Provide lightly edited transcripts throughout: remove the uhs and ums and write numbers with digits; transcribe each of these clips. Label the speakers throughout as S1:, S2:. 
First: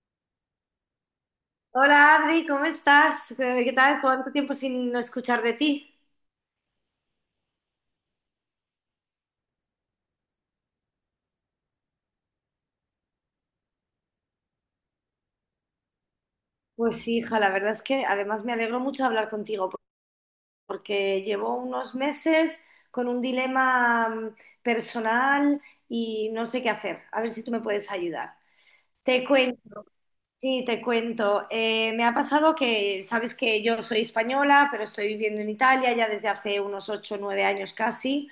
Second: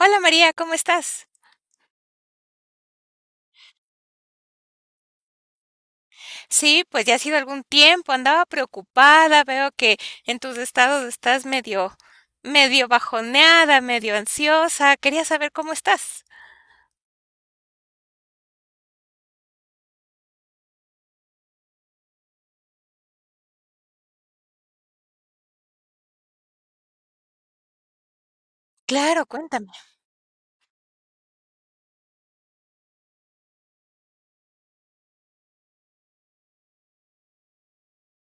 S1: Hola María, ¿cómo estás?
S2: Hola Adri, ¿cómo estás? ¿Qué tal? ¿Cuánto tiempo sin no escuchar de ti?
S1: Sí, pues ya ha sido algún tiempo, andaba preocupada, veo que en tus estados estás medio, medio bajoneada, medio ansiosa, quería saber cómo estás.
S2: Pues sí, hija, la verdad es que además me alegro mucho de hablar contigo porque llevo unos meses con un dilema personal y no sé qué hacer. A ver si tú me puedes ayudar.
S1: Claro,
S2: Te
S1: cuéntame.
S2: cuento, sí, te cuento. Me ha pasado que, sabes que yo soy española, pero estoy viviendo en Italia ya desde hace unos ocho o 9 años casi.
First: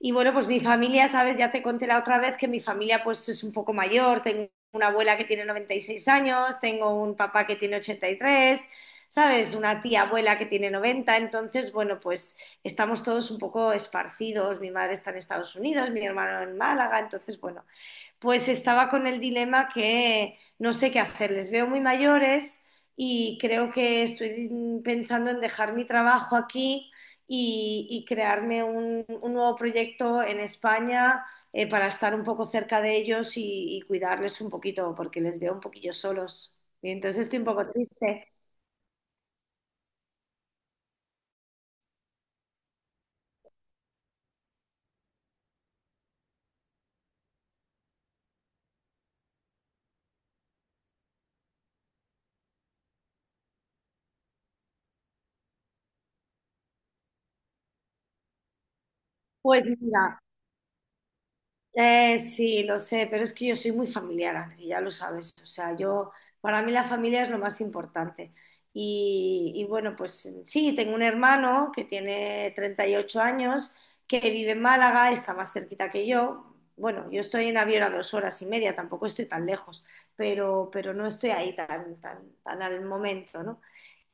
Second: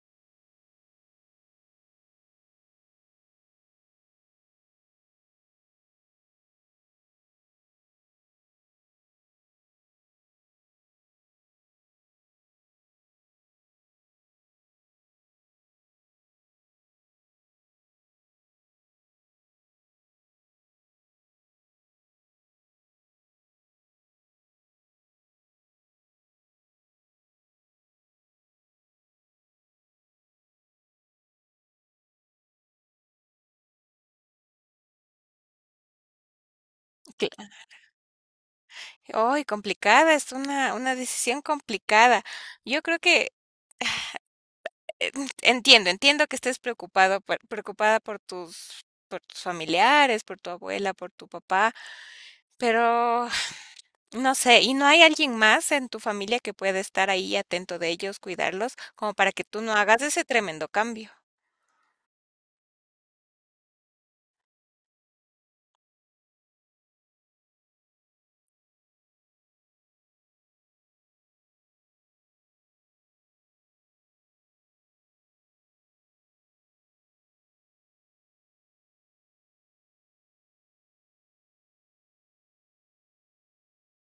S2: Y bueno, pues mi familia, sabes, ya te conté la otra vez que mi familia pues es un poco mayor, tengo una abuela que tiene 96 años, tengo un papá que tiene 83, sabes, una tía abuela que tiene 90. Entonces bueno, pues estamos todos un poco esparcidos, mi madre está en Estados Unidos, mi hermano en Málaga. Entonces bueno, pues estaba con el dilema que no sé qué hacer. Les veo muy mayores y creo que estoy pensando en dejar mi trabajo aquí y crearme un nuevo proyecto en España, para estar un poco cerca de ellos y cuidarles un poquito, porque les veo un poquillo solos. Y entonces estoy un
S1: Cl-
S2: poco triste.
S1: Ay, complicada, es una decisión complicada. Yo creo que eh, entiendo que estés preocupado, preocupada por tus familiares, por tu abuela, por tu papá, pero no sé, ¿y no hay alguien más en tu familia que pueda estar ahí atento de ellos, cuidarlos, como para que tú
S2: Pues
S1: no hagas
S2: mira,
S1: ese tremendo cambio?
S2: Sí, lo sé, pero es que yo soy muy familiar, Ángel, ya lo sabes. O sea, yo, para mí la familia es lo más importante. Y bueno, pues sí, tengo un hermano que tiene 38 años, que vive en Málaga, está más cerquita que yo. Bueno, yo estoy en avión a 2 horas y media, tampoco estoy tan lejos, pero no estoy ahí tan, tan, tan al momento, ¿no?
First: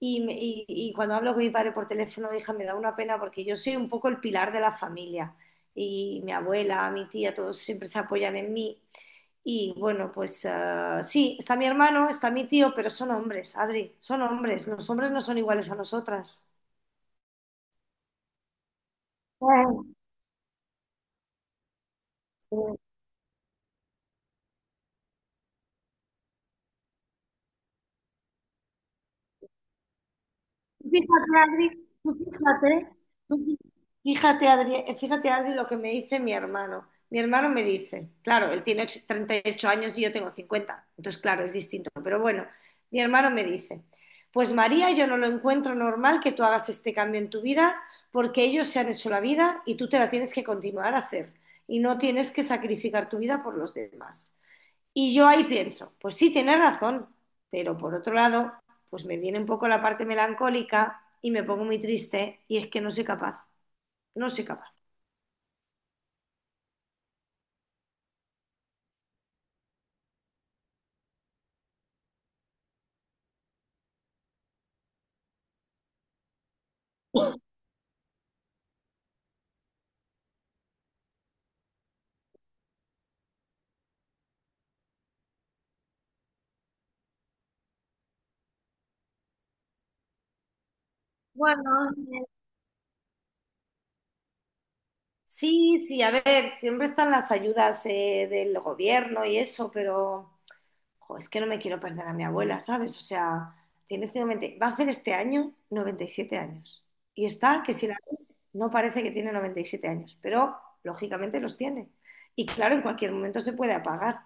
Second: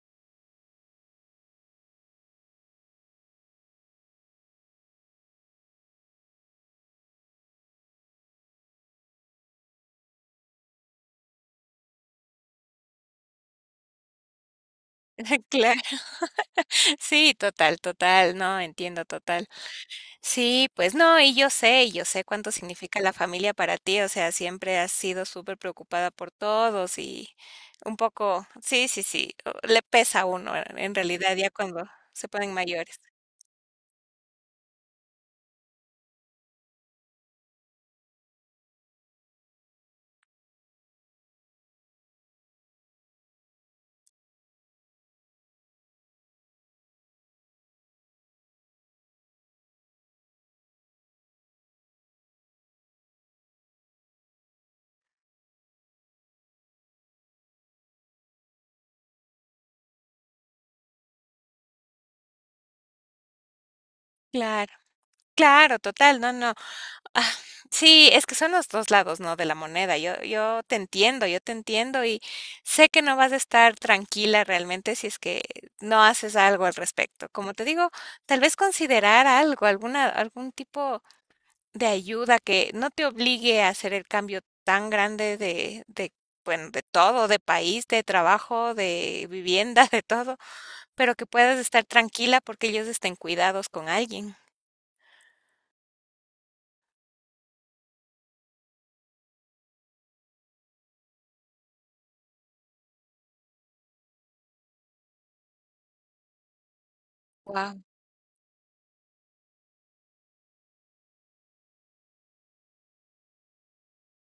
S2: Y cuando hablo con mi padre por teléfono, hija, me da una pena porque yo soy un poco el pilar de la familia y mi abuela, mi tía, todos siempre se apoyan en mí. Y bueno, pues sí, está mi hermano, está mi tío, pero son hombres, Adri, son hombres. Los hombres no son iguales a
S1: Claro,
S2: nosotras.
S1: sí, total, total, no, entiendo total.
S2: Bueno,
S1: Sí, pues no, y yo sé cuánto
S2: sí.
S1: significa la familia para ti, o sea, siempre has sido súper preocupada por todos y un poco, sí, sí, sí, le pesa a uno en realidad
S2: Fíjate,
S1: ya cuando
S2: Adri, tú
S1: se ponen
S2: fíjate,
S1: mayores.
S2: tú fí- fíjate, Adri, lo que me dice mi hermano. Mi hermano me dice, claro, él tiene 38 años y yo tengo 50. Entonces claro, es distinto, pero bueno, mi hermano me dice, pues María, yo no lo encuentro normal que tú hagas este cambio en tu vida porque ellos se han hecho la vida y tú te la tienes que continuar a hacer y no tienes que sacrificar tu vida por los demás. Y yo ahí pienso, pues sí, tienes razón, pero por otro lado, pues me viene un poco la parte melancólica y me pongo muy triste y es que no soy capaz, no soy
S1: Claro,
S2: capaz.
S1: claro, total, no, no. Ah, sí, es que son los 2 lados, ¿no?, de la moneda. Yo te entiendo, yo te entiendo, y sé que no vas a estar tranquila realmente si es que no haces algo al respecto. Como te digo, tal vez considerar algo, alguna algún tipo de ayuda que no te obligue a hacer el cambio tan grande de, bueno, de todo, de país, de trabajo, de vivienda, de todo, pero que puedas estar
S2: Bueno,
S1: tranquila porque ellos estén cuidados con alguien.
S2: sí, sí, a ver, siempre están las ayudas, del gobierno y eso, pero jo, es que no me quiero perder a mi abuela, ¿sabes? O sea, tiene 90, va a hacer este año 97 años. Y está que
S1: Wow,
S2: si la ves, no parece que tiene 97 años, pero lógicamente los tiene. Y claro, en cualquier momento se puede apagar.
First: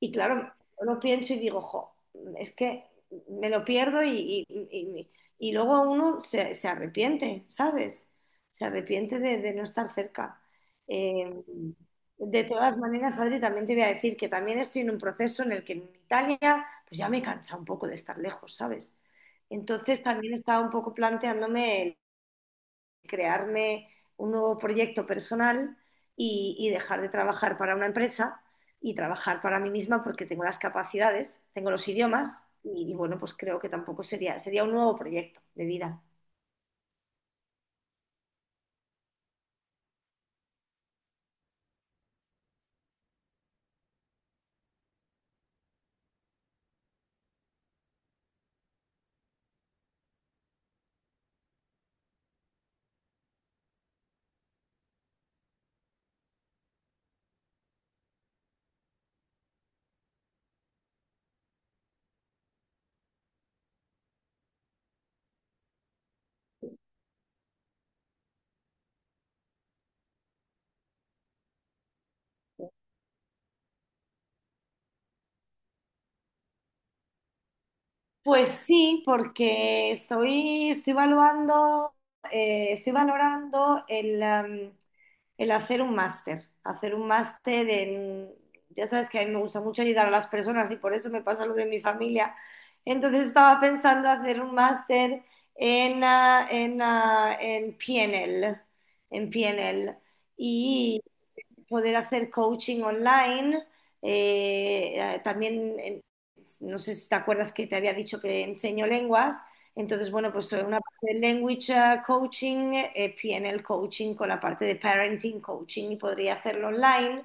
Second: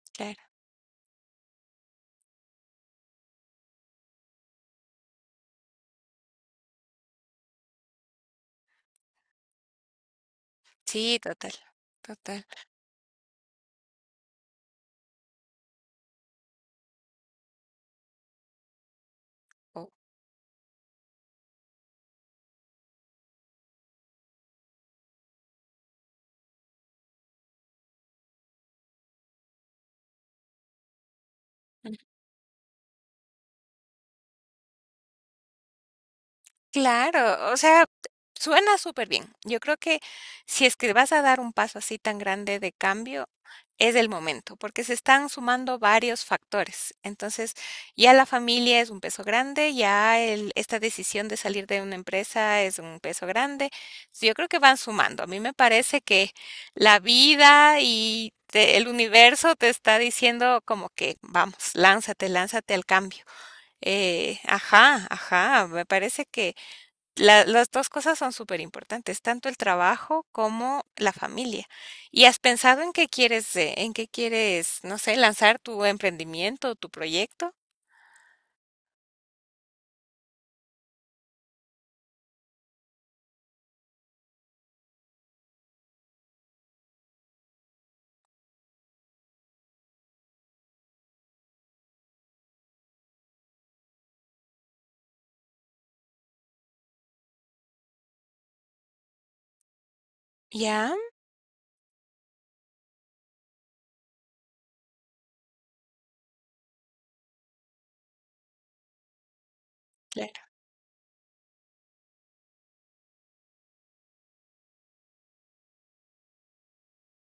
S2: Y
S1: claro.
S2: claro, yo lo pienso y digo, jo, es que me lo pierdo y luego uno se arrepiente, ¿sabes? Se arrepiente de no estar cerca.
S1: Sí,
S2: Eh,
S1: total, total.
S2: de todas maneras, Adri, también te voy a decir que también estoy en un proceso en el que en Italia, pues ya me cansa un poco de estar lejos, ¿sabes?
S1: Oh,
S2: Entonces también estaba un poco planteándome el crearme un nuevo proyecto personal y dejar de trabajar para una empresa y trabajar para mí misma porque tengo las capacidades, tengo los idiomas y bueno, pues creo que tampoco sería un nuevo proyecto de vida.
S1: claro, o sea, suena súper bien. Yo creo que si es que vas a dar un paso así tan grande de cambio, es el momento, porque se están sumando varios factores. Entonces, ya la familia es un peso grande, ya esta decisión de salir de una empresa es un peso grande. So, yo creo que van sumando. A mí me parece que la vida y el universo te está diciendo como que, vamos, lánzate, lánzate al cambio. Ajá, ajá, me parece que las dos cosas son súper importantes, tanto el trabajo como la familia. ¿Y has pensado en qué quieres, no sé, lanzar tu emprendimiento, tu proyecto?
S2: Pues sí, porque estoy evaluando, estoy valorando el hacer un máster en, ya sabes que a mí me gusta mucho ayudar a las personas y por eso me pasa lo de mi familia. Entonces estaba pensando hacer un máster en PNL, en PNL
S1: Ya,
S2: poder hacer coaching online. También, no sé si te acuerdas que te había dicho que enseño lenguas. Entonces, bueno,
S1: claro,
S2: pues una parte de language, coaching, PNL coaching con la parte de parenting coaching y podría hacerlo online,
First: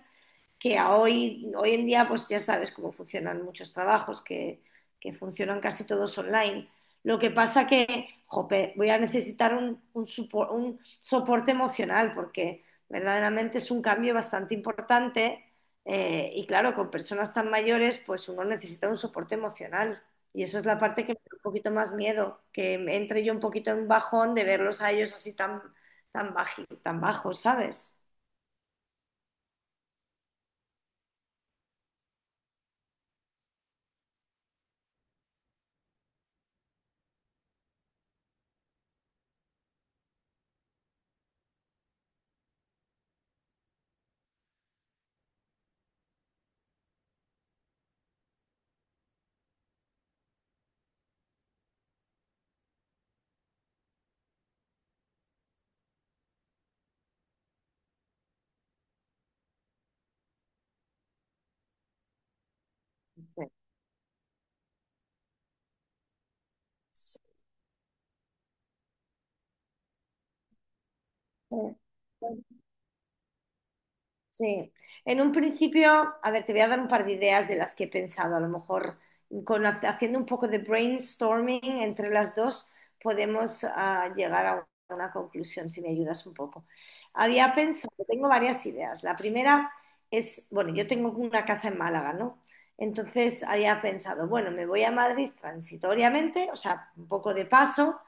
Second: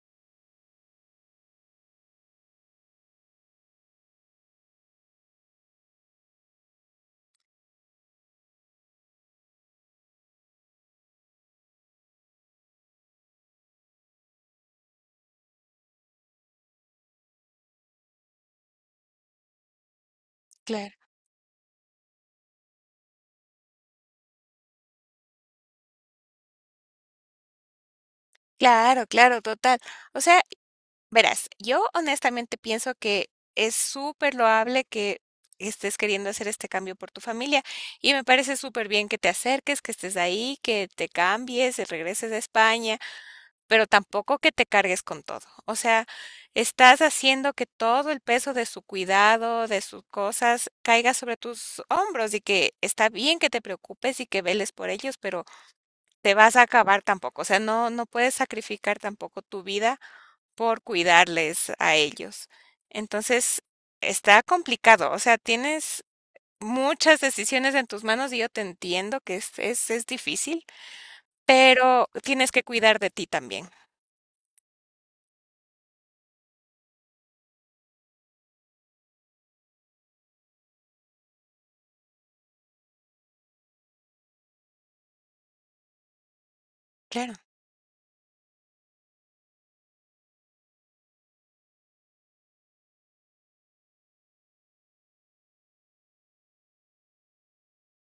S2: que hoy en día pues ya sabes cómo funcionan muchos trabajos, que funcionan casi todos online. Lo que pasa que, jope, voy a necesitar un soporte emocional porque verdaderamente es un cambio bastante importante, y claro, con personas tan mayores pues uno necesita un soporte emocional y eso es la
S1: claro,
S2: parte que me da un poquito más miedo, que me entre yo un poquito en un bajón de verlos a ellos así tan, tan, tan bajos, ¿sabes?
S1: claro, claro, total. O sea, verás, yo honestamente pienso que es súper loable que estés queriendo hacer este cambio por tu familia y me parece súper bien que te acerques, que estés ahí, que te cambies, regreses a España, pero tampoco que te cargues con todo. O sea, estás haciendo que todo el peso de su cuidado, de sus cosas, caiga sobre tus hombros y que está bien que te preocupes y que veles por ellos, pero te vas a acabar tampoco. O sea, no, no puedes sacrificar tampoco tu vida por cuidarles a ellos. Entonces, está complicado, o sea, tienes muchas decisiones en tus manos y yo te entiendo que es difícil,
S2: Sí.
S1: pero tienes que cuidar de ti también.
S2: Sí, en un principio, a ver, te voy a dar un par de ideas de las que he pensado. A lo mejor haciendo un poco de brainstorming entre las dos podemos llegar a una conclusión, si me ayudas un poco.
S1: Claro,
S2: Había pensado, tengo varias ideas. La primera es, bueno, yo tengo una casa en Málaga, ¿no? Entonces había pensado, bueno, me voy a Madrid transitoriamente, o sea, un poco de paso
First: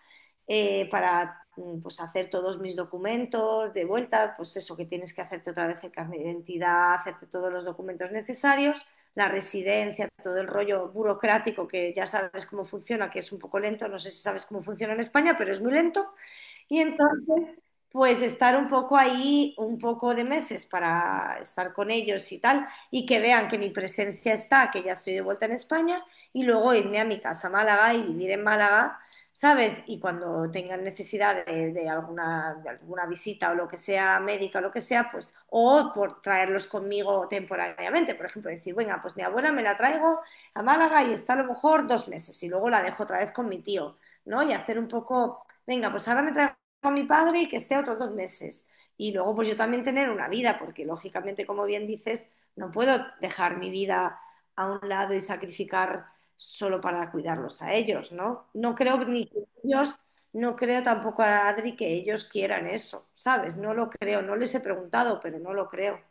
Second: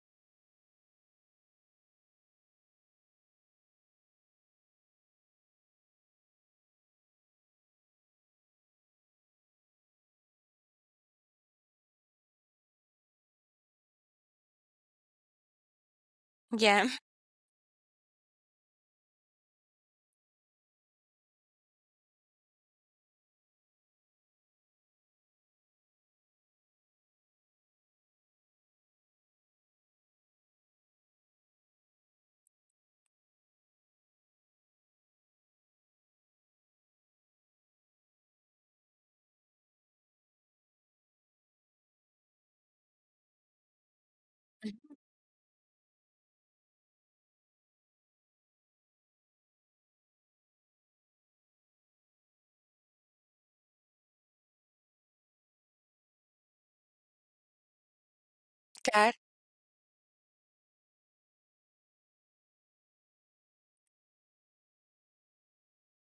S2: eh, para pues, hacer todos mis documentos de vuelta, pues eso que tienes que hacerte otra vez el carnet de identidad, hacerte todos los documentos necesarios, la residencia, todo el rollo burocrático que ya sabes cómo funciona, que es un poco lento, no sé si sabes cómo funciona en España, pero es muy lento. Y
S1: ya.
S2: entonces pues estar un poco ahí, un poco de meses para estar con ellos y tal, y que vean que mi presencia está, que ya estoy de vuelta en España, y luego irme a mi casa a Málaga y vivir en Málaga, ¿sabes? Y cuando tengan necesidad de alguna visita o lo que sea, médica o lo que sea, pues, o por traerlos conmigo temporariamente, por ejemplo, decir, venga, pues mi abuela me la traigo a Málaga y está a lo mejor 2 meses, y luego la dejo otra vez con mi tío, ¿no? Y
S1: Mm.
S2: hacer un poco, venga, pues ahora me traigo con mi padre y que esté otros 2 meses. Y luego, pues yo también tener una vida, porque lógicamente, como bien dices, no puedo dejar mi vida a un lado y sacrificar solo para cuidarlos a ellos, ¿no? No creo
S1: Claro,
S2: ni que ellos, no creo tampoco a Adri que ellos quieran eso, ¿sabes? No lo creo, no les he preguntado, pero no lo creo.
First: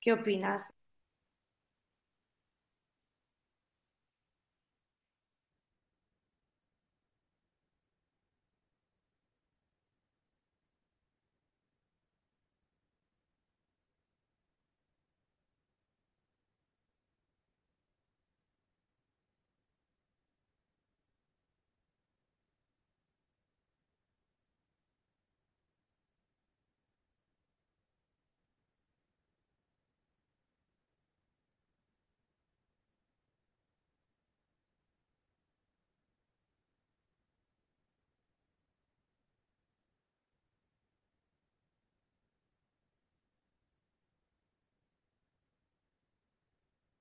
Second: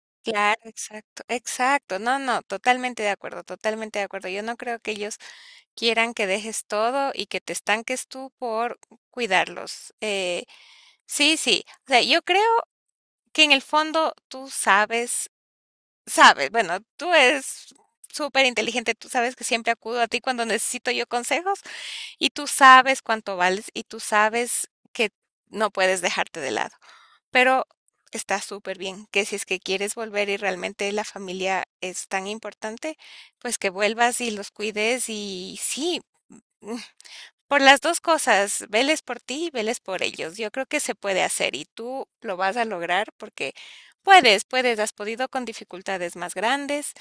S2: ¿Qué
S1: claro,
S2: opinas?
S1: exacto, exacto. No, no, totalmente de acuerdo, totalmente de acuerdo. Yo no creo que ellos quieran que dejes todo y que te estanques tú por cuidarlos. Sí, sí. O sea, yo creo que en el fondo tú sabes, sabes, bueno, tú eres súper inteligente, tú sabes que siempre acudo a ti cuando necesito yo consejos y tú sabes cuánto vales y tú sabes que no puedes dejarte de lado. Pero está súper bien que si es que quieres volver y realmente la familia es tan importante, pues que vuelvas y los cuides y sí. Por las 2 cosas, veles por ti y veles por ellos. Yo creo que se puede hacer y tú lo vas a lograr porque puedes, puedes, has podido con dificultades más grandes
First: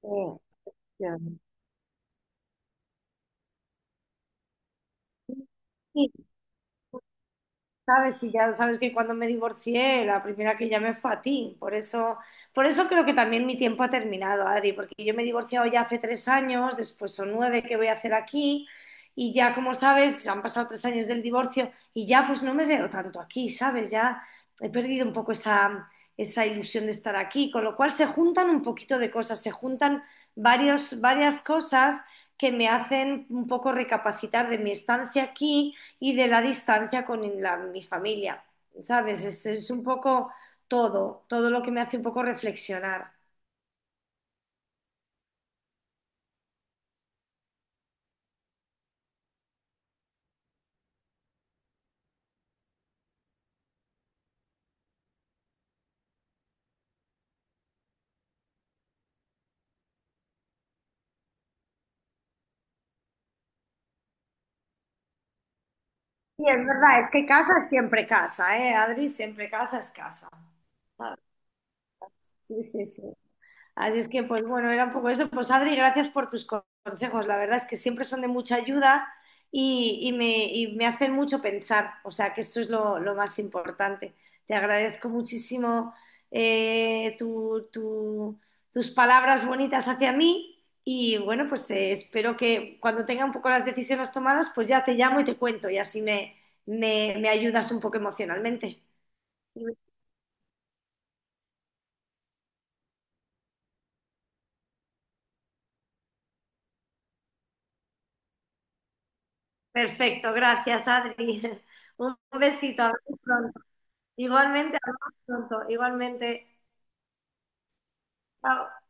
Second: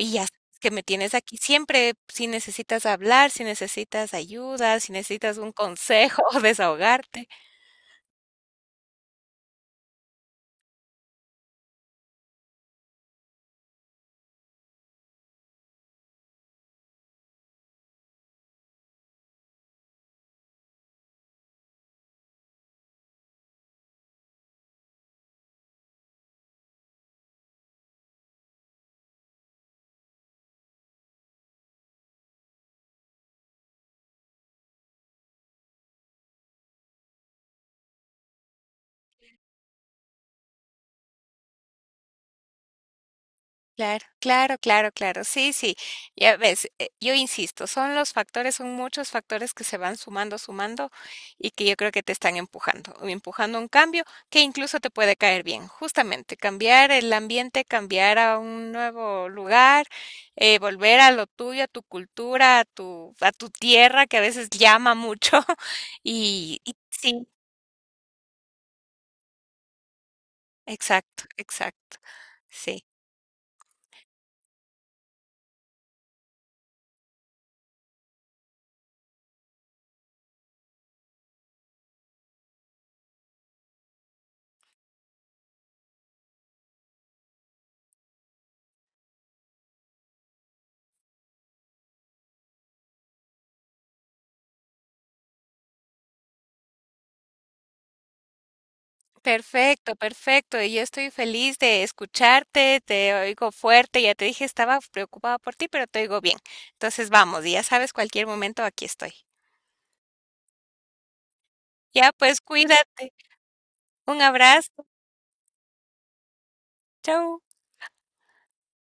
S2: Sí,
S1: ya sabes que me tienes aquí siempre, si necesitas hablar, si necesitas ayuda, si necesitas un
S2: ya.
S1: consejo, o desahogarte.
S2: Sabes, y ya sabes que cuando me divorcié, la primera que llamé fue a ti. Por eso creo que también mi tiempo ha terminado, Adri, porque yo me he divorciado ya hace 3 años, después son 9 que voy a hacer aquí, y ya, como sabes, han pasado 3 años del divorcio y ya pues no me veo tanto aquí, ¿sabes? Ya he perdido un poco esa ilusión de estar aquí, con lo cual se juntan un poquito de cosas, se juntan varios, varias cosas que me hacen un poco recapacitar de mi estancia aquí y de la distancia con mi familia, ¿sabes? Es un poco todo, todo lo que me hace un poco reflexionar.
S1: Claro, claro, claro, claro. Sí, sí. Ya ves, yo insisto, son los factores, son muchos factores que se van sumando, sumando y que yo creo que te están empujando, empujando a un cambio que incluso te puede caer bien. Justamente, cambiar el ambiente, cambiar a un nuevo lugar, volver a lo tuyo, a tu cultura, a tu tierra que a veces llama mucho.
S2: Y es
S1: Y, y
S2: verdad, es que
S1: sí,
S2: casa es siempre casa, ¿eh? Adri, siempre casa es casa. ¿Sabes?
S1: exacto, exacto.
S2: Sí,
S1: Sí.
S2: sí, sí. Así es que, pues bueno, era un poco eso. Pues Adri, gracias por tus consejos. La verdad es que siempre son de mucha ayuda y me hacen mucho pensar. O sea, que esto es lo más importante. Te agradezco muchísimo eh, tu- tu- tus palabras bonitas hacia mí y bueno, pues espero que cuando tenga un poco las decisiones tomadas, pues ya te llamo y te cuento y así me ayudas un poco emocionalmente.
S1: Perfecto, perfecto. Y yo estoy feliz de escucharte, te oigo fuerte, ya te dije, estaba preocupada por ti, pero te oigo bien. Entonces vamos, y ya sabes, cualquier momento aquí estoy.
S2: Perfecto, gracias Adri.
S1: Ya,
S2: Un
S1: pues
S2: besito,
S1: cuídate.
S2: hasta pronto.
S1: Un
S2: Igualmente,
S1: abrazo.
S2: hablamos pronto. Igualmente.
S1: Chau.
S2: Chao.